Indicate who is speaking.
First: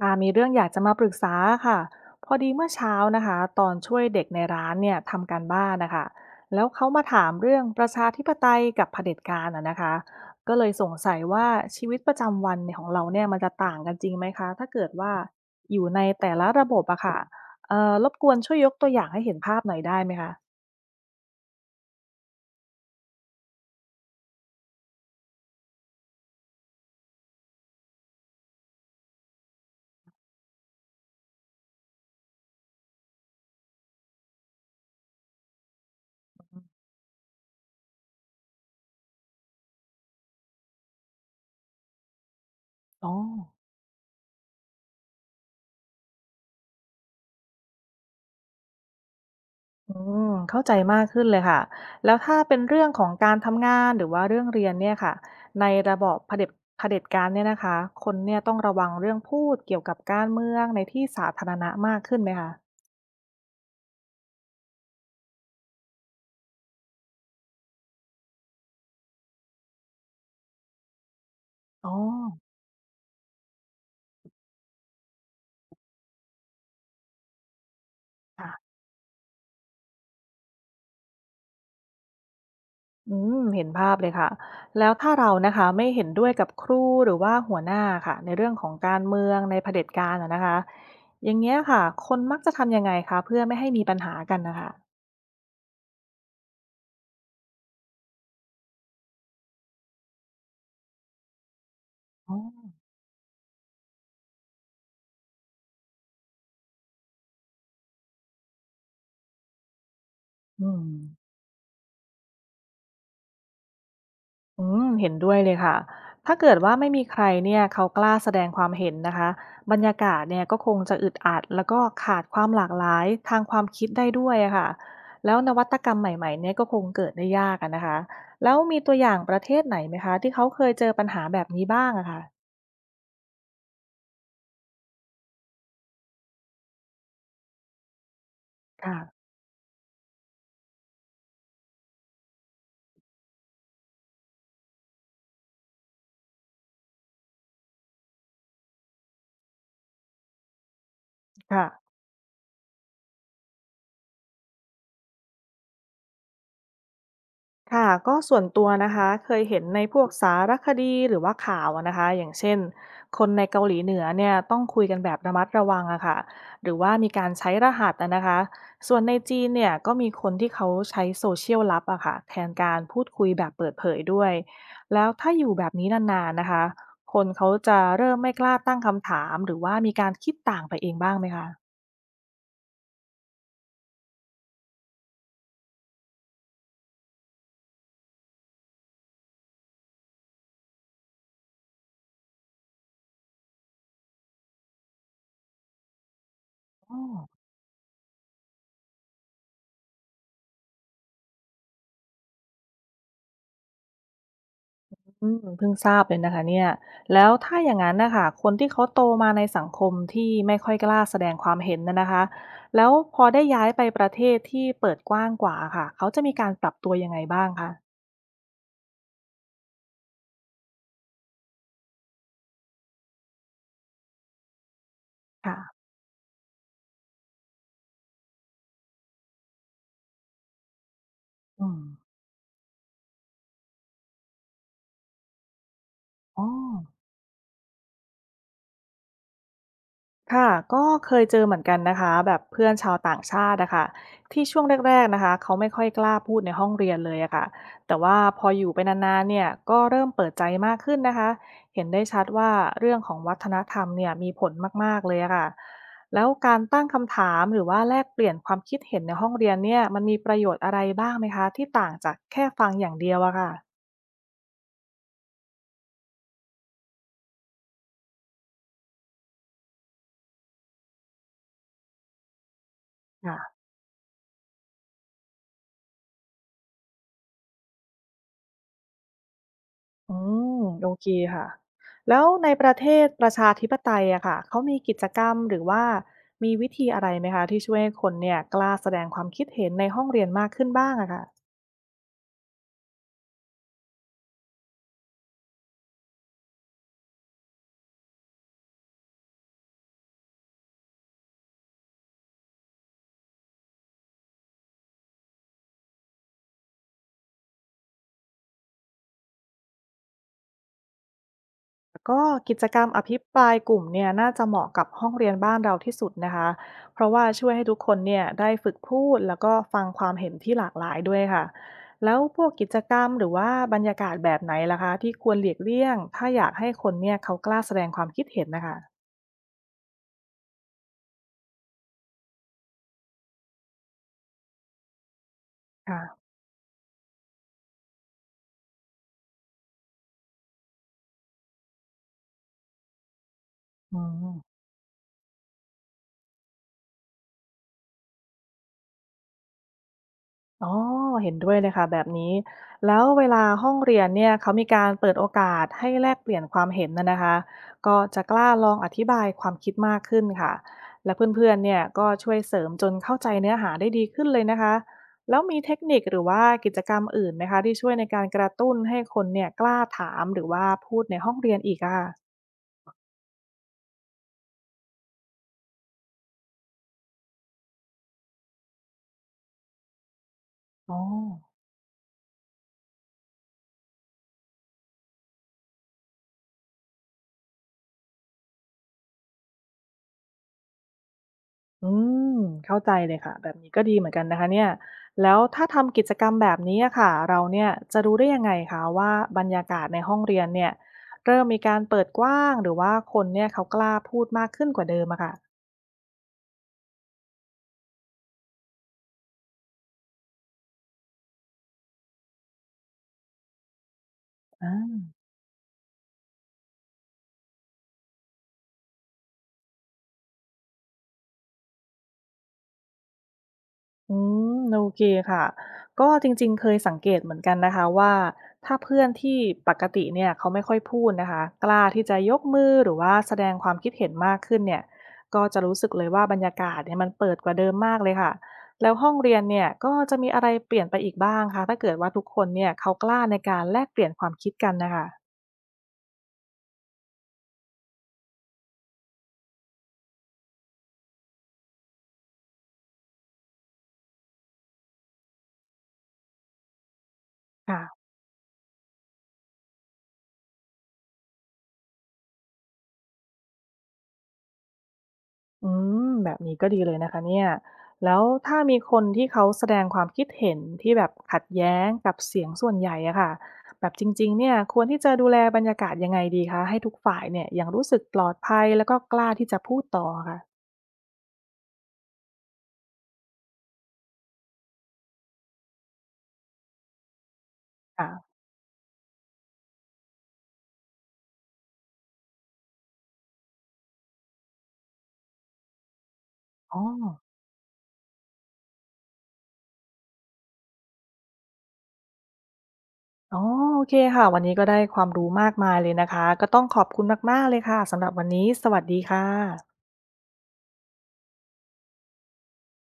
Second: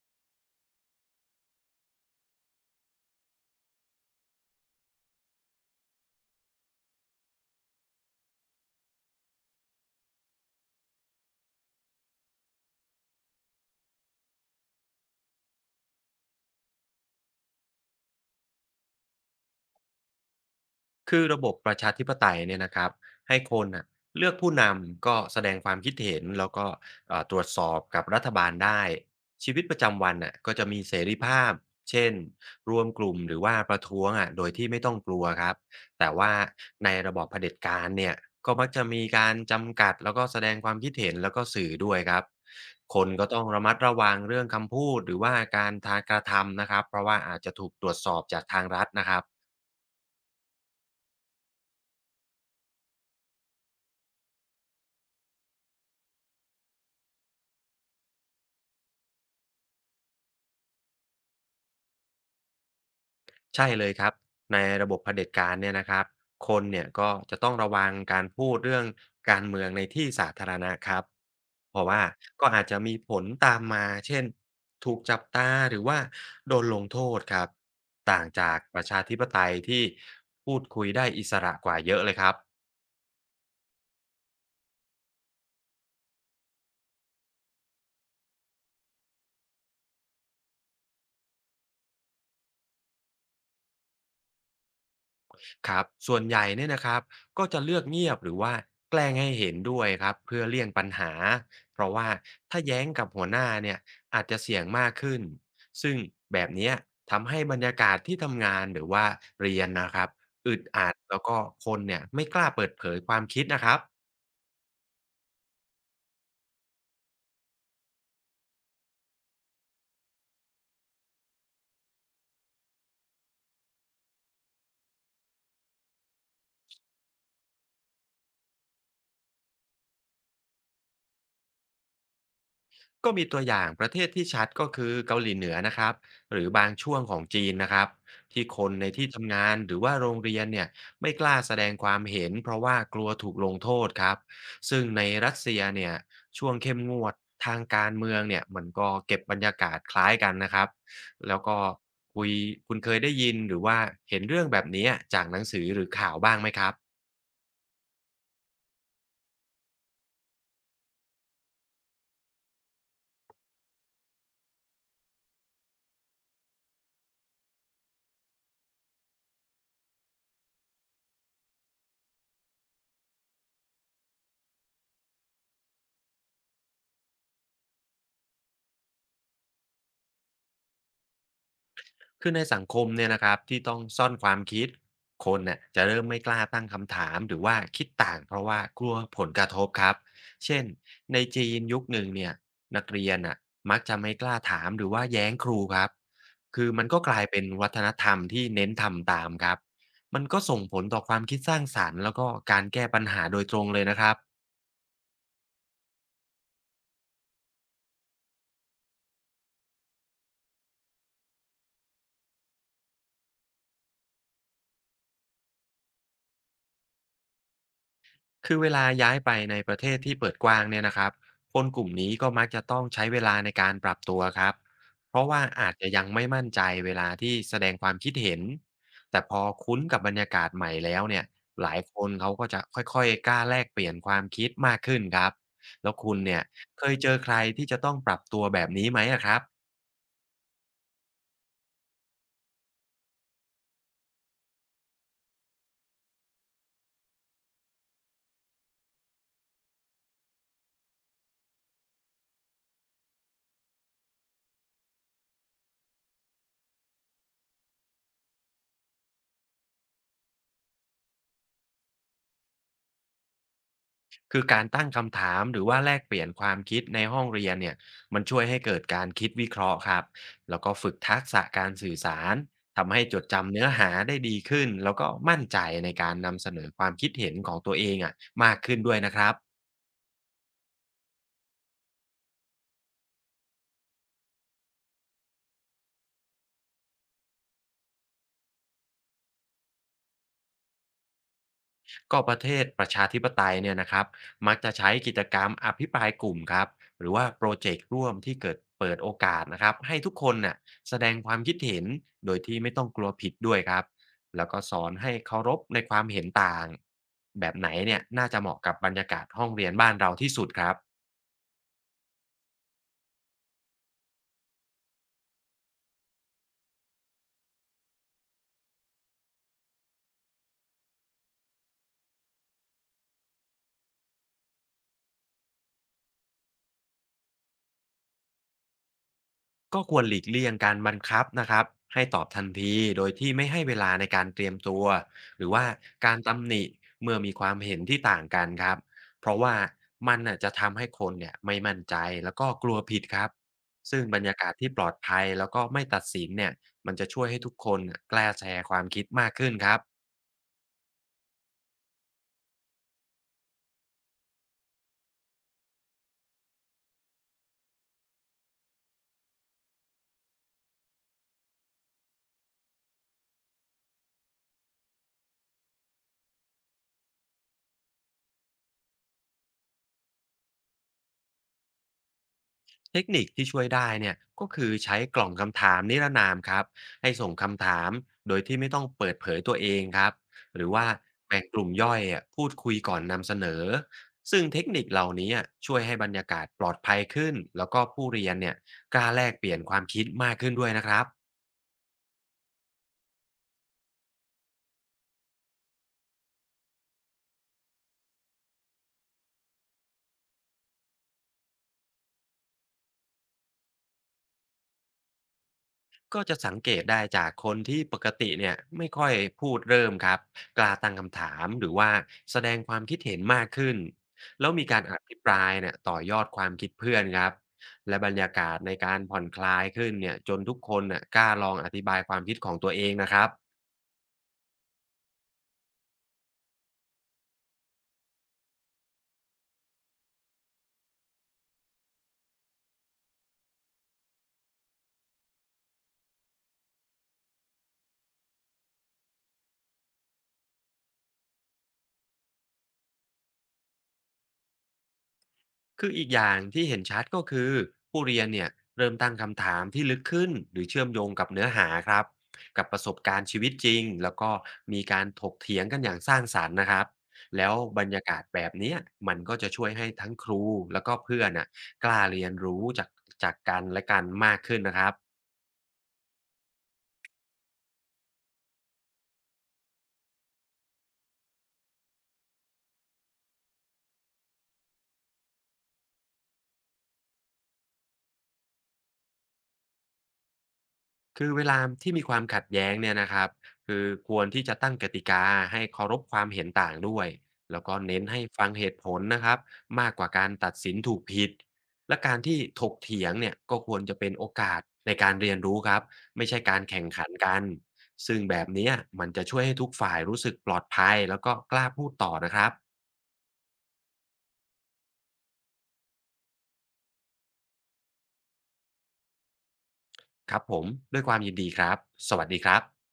Speaker 1: ค่ะมีเรื่องอยากจะมาปรึกษาค่ะพอดีเมื่อเช้านะคะตอนช่วยเด็กในร้านเนี่ยทำการบ้านนะคะแล้วเขามาถามเรื่องประชาธิปไตยกับเผด็จการอะนะคะก็เลยสงสัยว่าชีวิตประจำวันของเราเนี่ยมันจะต่างกันจริงไหมคะถ้าเกิดว่าอยู่ในแต่ละระบบอะค่ะรบกวนช่วยยกตัวอย่างให้เห็นภาพหน่อยได้ไหมคะ
Speaker 2: คือระบบประชาธิปไตยเนี่ยนะครับให้คนน่ะเลือกผู้นำก็แสดงความคิดเห็นแล้วก็ตรวจสอบกับรัฐบาลได้ชีวิตประจำวันน่ะก็จะมีเสรีภาพเช่นรวมกลุ่มหรือว่าประท้วงอ่ะโดยที่ไม่ต้องกลัวครับแต่ว่าในระบอบเผด็จการเนี่ยก็มักจะมีการจำกัดแล้วก็แสดงความคิดเห็นแล้วก็สื่อด้วยครับค
Speaker 1: อ๋
Speaker 2: น
Speaker 1: อ
Speaker 2: ก็ต้องระมัดระวังเรื่องคำพูดหรือว่าการทางกระทำนะครับเพราะว่าอาจจะถูกตรวจสอบจากทางรัฐนะครับ
Speaker 1: อืมเข้าใจมากขึ้นเลยค่ะแล้วถ้าเป็นเรื่องของการทำงานหรือว่าเรื่องเรียนเนี่ยค่ะในระบอบเผด็จการเนี่ยนะคะคนเนี่ยต้องระวังเรื่องพูดเกี่ยวกับการเมืองในที่สาธารณะมากขึ้นไหมคะ
Speaker 2: ใช่เลยครับในระบบเผด็จการเนี่ยนะครับคนเนี่ยก็จะต้องระวังการพูดเรื่องการเมืองในที่สาธารณะครับเพราะ
Speaker 1: อ๋อ
Speaker 2: ว่าก็อาจจะมีผลตามมาเช่นถูกจับตาหรือว่าโดนลงโทษครับต่างจาก
Speaker 1: ค่ะ
Speaker 2: ประชาธิปไตยที่พูดคุยได้อิสระกว่าเยอะเลยครับ
Speaker 1: อืมเห็นภาพเลยค่ะแล้วถ้าเรานะคะไม่เห็นด้วยกับครูหรือว่าหัวหน้าค่ะในเรื่องของการเมืองในเผด็จการอะนะคะอย่างเงี้ยค่ะคนมักจะทำยังไงคะเพื่อไม่ให้มีปัญหากันนะคะ
Speaker 2: ครับส่วนใหญ่เนี่ยนะครับก็จะเลือกเงียบหรือว่าแกล้งให้เห็นด้วยครับเพื่อเลี่ยงปัญหาเพราะว่า
Speaker 1: อ๋
Speaker 2: ถ้า
Speaker 1: อ
Speaker 2: แย้งกับหัวหน้าเนี่ยอาจจะเสี่ยงมากขึ้นซึ่งแบบเนี้ยทำให้บรรยากาศที่ทำงานหรือว่าเรียนนะครับอึด
Speaker 1: อืม
Speaker 2: อัดแล้วก็คนเนี่ยไม่กล้าเปิดเผยความคิดนะครับ
Speaker 1: อืมเห็นด้วยเลยค่ะถ้าเกิดว่าไม่มีใครเนี่ยเขากล้าแสดงความเห็นนะคะบรรยากาศเนี่ยก็คงจะอึดอัดแล้วก็ขาดความหลากหลายทางความคิดได้ด้วยอะค่ะแล้วนวัตกรรมใหม่ๆเนี่ยก็คงเกิดได้ยากอะนะคะแล้วมีตัวอย่างประเทศไหนไหมคะที่เขาเคยเจอปัญหาแบบนี้บ้างอะค่ะ
Speaker 2: ก็มีตัวอย่างประเทศที่ชัดก็คือเกาหลีเหนือนะครับหรือบางช่วงของจีนนะครับที่คนในที่
Speaker 1: ค่ะ
Speaker 2: ทำงานหรือว่าโรงเรียนเนี่ยไม่กล้าแสดงความเห็นเพราะว่ากลัวถูกลงโทษครับซึ่งในรัสเซียเนี่ยช่วงเข้มงวดทางการเมืองเนี่ยมันก็เก็บบรรยากาศคล้ายกันนะครับแล้วก็
Speaker 1: ค่ะ
Speaker 2: คุยคุณเคยได้ยินหรือว่าเห็นเรื่องแบบนี้จากหนังสือหรือข่าวบ้างไหมครับ
Speaker 1: ค่ะก็ส่วนตัวนะคะเคยเห็นในพวกสารคดีหรือว่าข่าวอะนะคะอย่างเช่นคนในเกาหลีเหนือเนี่ยต้องคุยกันแบบระมัดระวังอะค่ะหรือว่ามีการใช้รหัสอะนะคะส่วนในจีนเนี่ยก็มีคนที่เขาใช้โซเชียลลับอะค่ะแทนการพูดคุยแบบเปิดเผยด้วยแล้วถ้าอยู่แบบนี้นานๆนะคะคนเขาจะเริ่มไม่กล้าตั้งคำถามหรือว่ามีการคิดต่างไปเองบ้างไหมคะ
Speaker 2: คือในสังคมเนี่ยนะครับที่ต้องซ่อนความคิดคนเนี่ยจะเริ่มไม่กล้าตั้งคำถามหรือว่าคิดต่างเพราะว่ากลัวผลกระทบครับเช่นในจีนยุคหนึ่งเนี่ยนักเรียนอ่ะมักจะไม่กล้าถามหรือว่าแย้งครูครับคือมัน
Speaker 1: อ๋อ
Speaker 2: ก็กลายเป็นวัฒนธรรมที่เน้นทำตามครับมันก็ส่งผลต่อความคิดสร้างสรรค์แล้วก็การแก้ปัญหาโดยตรงเลยนะครับ
Speaker 1: อืมเพิ่งทราบเลยนะคะเนี่ยแล้วถ้าอย่างนั้นนะคะคนที่เขาโตมาในสังคมที่ไม่ค่อยกล้าแสดงความเห็นน่ะนะคะแล้วพอได้ย้ายไปประเทศที่เปิดกว้างกว่าค่ะเขาจะมีการปรับตัวยังไงบ้างคะ
Speaker 2: คือเวลาย้ายไปในประเทศที่เปิดกว้างเนี่ยนะครับคนกลุ่มนี้ก็มักจะต้องใช้เวลาในการปรับตัวครับเพราะว่าอาจ
Speaker 1: ค่ะ
Speaker 2: จะยังไม่มั่นใจเวลาที่แสดงความคิดเห็นแต่พอคุ้นกับบรรยากาศใหม่แล้วเนี่ย
Speaker 1: อื
Speaker 2: หลา
Speaker 1: ม
Speaker 2: ยคนเขาก็จะค่อยๆกล้าแลกเปลี่ยนความคิดมากขึ้นครับแล้วคุณเนี่
Speaker 1: อ๋อ
Speaker 2: ยเคยเจอใครที่จะต้องปรับตัวแบบนี้ไหมอะครับ
Speaker 1: ค่ะก็เคยเจอเหมือนกันนะคะแบบเพื่อนชาวต่างชาติอะค่ะที่ช่วงแรกๆนะคะเขาไม่ค่อยกล้าพูดในห้องเรียนเลยอะค่ะแต่ว่าพออยู่ไปนานๆเนี่ยก็เริ่มเปิดใจมากขึ้นนะคะเห็นได้ชัดว่าเรื่องของวัฒนธรรมเนี่ยมีผลมากๆเลยอะค่ะแล้วการตั้งคำถามหรือว่าแลกเปลี่ยนความคิดเห็นในห้องเรียนเนี่ยมันมีประโยชน์อะไรบ้างไหมคะที่ต่างจากแค่ฟังอย่างเดียวอะ
Speaker 2: คือการตั้งคำถามหรือว่าแลกเปลี่ยนความคิดในห้องเรียนเนี่ยมันช่วยให้เกิดการคิดวิเคราะห์ครับแล้วก็ฝึกทักษะการสื่อสารทำให้จด
Speaker 1: ค่ะ
Speaker 2: จำเนื้อหาได้ดีขึ้นแล้วก็มั่นใจในการนำเสนอความคิดเห็นของตัวเองอ่ะมากขึ้นด้วยนะครับ
Speaker 1: อืมโอเคค่ะแล้วในประเทศประชาธิปไตยอะค่ะเขามีกิจกรรมหรือว่ามีวิธีอะไรไหมคะที่ช่วยให้คนเนี่ยกล้าแสดงความคิดเห็นในห้องเรียนมากขึ้นบ้างอะค่ะ
Speaker 2: ก็ประเทศประชาธิปไตยเนี่ยนะครับมักจะใช้กิจกรรมอภิปรายกลุ่มครับหรือว่าโปรเจกต์ร่วมที่เกิดเปิดโอกาสนะครับให้ทุกคนน่ะแสดงความคิดเห็นโดยที่ไม่ต้องกลัวผิดด้วยครับแล้วก็สอนให้เคารพในความเห็นต่างแบบไหนเนี่ยน่าจะเหมาะกับบรรยากาศห้องเรียนบ้านเราที่สุดครับ
Speaker 1: ก็กิจกรรมอภิปรายกลุ่มเนี่ยน่าจะเหมาะกับห้องเรียนบ้านเราที่สุดนะคะเพราะว่าช่วยให้ทุกคนเนี่ยได้ฝึกพูดแล้วก็ฟังความเห็นที่หลากหลายด้วยค่ะแล้วพวกกิจกรรมหรือว่าบรรยากาศแบบไหนล่ะคะที่ควรหลีกเลี่ยงถ้าอยากให้คนเนี่ยเขากล้าแสดงความคิดเห็นนะคะ
Speaker 2: ก็ควรหลีกเลี่ยงการบังคับนะครับให้ตอบทันทีโดยที่ไม่ให้เวลาในการเตรียมตัวหรือว่า
Speaker 1: ค่ะ
Speaker 2: การตำหนิเมื่อมีความเห็นที่ต่างกันครับเพราะว่ามันน่ะจะทำให้คนเนี่ยไม่มั่นใจแล้วก็กลัวผิดครับ
Speaker 1: อื
Speaker 2: ซึ่งบรรยากาศ
Speaker 1: ม
Speaker 2: ที่ปลอดภัยแล้วก็ไม่ตัดสินเนี่ยมันจะช่วยให้ทุกคนน่ะกล้าแชร์ความคิดมากขึ้นครับ
Speaker 1: อ๋อเห็นด้วยเลยค่ะแบบนี้แล้วเวลาห้องเรียนเนี่ยเขามีการเปิดโอกาสให้แลกเปลี่ยนความเห็นนะนะคะก็จะกล้าลองอธิบายความคิดมากขึ้นค่ะและเพื่อนๆเนี่ยก็ช่วยเสริมจนเข้าใจเนื้อหาได้ดีขึ้นเลยนะคะแล้วมีเทคนิคหรือว่ากิจกรรมอื่นไหมคะที่ช่วยในการกระตุ้นให้คนเนี่ยกล้าถามหรือว่าพูดในห้องเรียนอีกอะค่ะ
Speaker 2: เทคนิคที่ช่วยได้เนี่ยก็คือใช้กล่องคำถามนิรนามครับให้ส่งคำถามโดยที่ไม่ต้องเปิดเผยตัวเองครับหรือว่า
Speaker 1: อ๋อ
Speaker 2: แบ่งกลุ่มย่อยอะพูดคุยก่อนนำเสนอซึ่งเทคนิคเหล่านี้อะช่วยให้บรรยากาศปลอดภัยขึ้นแล้วก็ผู้เรียนเนี่ยกล้าแลกเปลี่ยนความคิดมากขึ้นด้วยนะครับ
Speaker 1: อืมเข้าใจเลยค่ะแบบนี้ก็ดีเหมือนกันนะคะเนี่ยแล้วถ้าทำกิจกรรมแบบนี้อะค่ะเราเนี่ยจะรู้ได้ยังไงคะว่าบรรยากาศในห้องเรียนเนี่ยเริ่มมีการเปิดกว้างหรือว่าคนเนี่ยเขากล้าพูดมากขึ้นกว่าเดิมอะค่ะ
Speaker 2: ก็จะสังเกตได้จากคนที่ปกติเนี่ยไม่ค่อยพูดเริ่มครับกล้าตั้งคำถามหรือว่าแสดงความคิดเห็นมากขึ้นแล้วมีการอ
Speaker 1: อา
Speaker 2: ภิปรายเนี่ยต่อยอดความคิดเพื่อนครับและบรรยากาศในการผ่อนคลายขึ้นเนี่ยจนทุกคนน่ะกล้าลองอธิบายความคิดของตัวเองนะครับ
Speaker 1: อืมโอเคค่ะก็จริงๆเคยสังเกตเหมือนกันนะคะว่าถ้าเพื่อนที่ปกติเนี่ยเขาไม่ค่อยพูดนะคะกล้าที่จะยกมือหรือว่าแสดงความคิดเห็นมากขึ้นเนี่ยก็จะรู้สึกเลยว่าบรรยากาศเนี่ยมันเปิดกว่าเดิมมากเลยค่ะแล้วห้องเรียนเนี่ยก็จะมีอะไรเปลี่ยนไปอีกบ้างคะถ้าเกิดว่าทุกคนเนี่ยเขากล้าในการแลกเปลี่ยนความคิดกันนะคะ
Speaker 2: คืออีกอย่างที่เห็นชัดก็คือผู้เรียนเนี่ยเริ่มตั้งคำถามที่ลึกขึ้นหรือเชื่อมโยงกับเนื้อหาครับกับประสบการณ์ชีวิตจริงแล้วก็มีการถกเถียงกันอย่างสร้างสรรค์นะครับแล้วบรร
Speaker 1: ค่ะ
Speaker 2: ยากาศแบบเนี้ยมันก็จะช่วยให้ทั้งครูแล้วก็เพื่อนน่ะกล้าเรียนรู้จากกันและกันมากขึ้นนะครับ
Speaker 1: อืมแบบนี้ก็ดีเลยนะคะเนี่ยแล้วถ้ามีคนที่เขาแสดงความคิดเห็นที่แบบขัดแย้งกับเสียงส่วนใหญ่อะค่ะแบบจริงๆเนี่ยควรที่จะดูแลบรรยากาศยังไงดีคะให้ทุกฝ่ายเนี่ยยังรู้สึกปลอดภัยแล้วก็กล้าที่จะพูดต่อค่ะ
Speaker 2: คือเวลาที่มีความขัดแย้งเนี่ยนะครับคือควรที่จะตั้งกติกาให้เคารพความเห็นต่างด้วยแล้วก็เน้น
Speaker 1: ค่ะ
Speaker 2: ให้ฟังเหตุผลนะครับมากกว่าการตัดสินถูกผิดและการที่ถกเถียงเนี่ยก็ควรจะเป็นโอกาสในการเรียนรู้ครับไม่ใช่การ
Speaker 1: อ๋อ
Speaker 2: แข่งขันกันซึ่งแบบเนี้ยมันจะช่วยให้ทุกฝ่ายรู้สึกปลอดภัยแล้วก็กล้าพูดต่อนะครับ
Speaker 1: อ๋อโอเคค่ะวันนี้ก็ได้ความรู้มากมายเลยนะคะก็ต้องขอบคุณมากๆเลยค่ะสำหรับวันนี้สวัสดีค่ะ
Speaker 2: ครับผมด้วยความยินดีครับสวัสดีครับ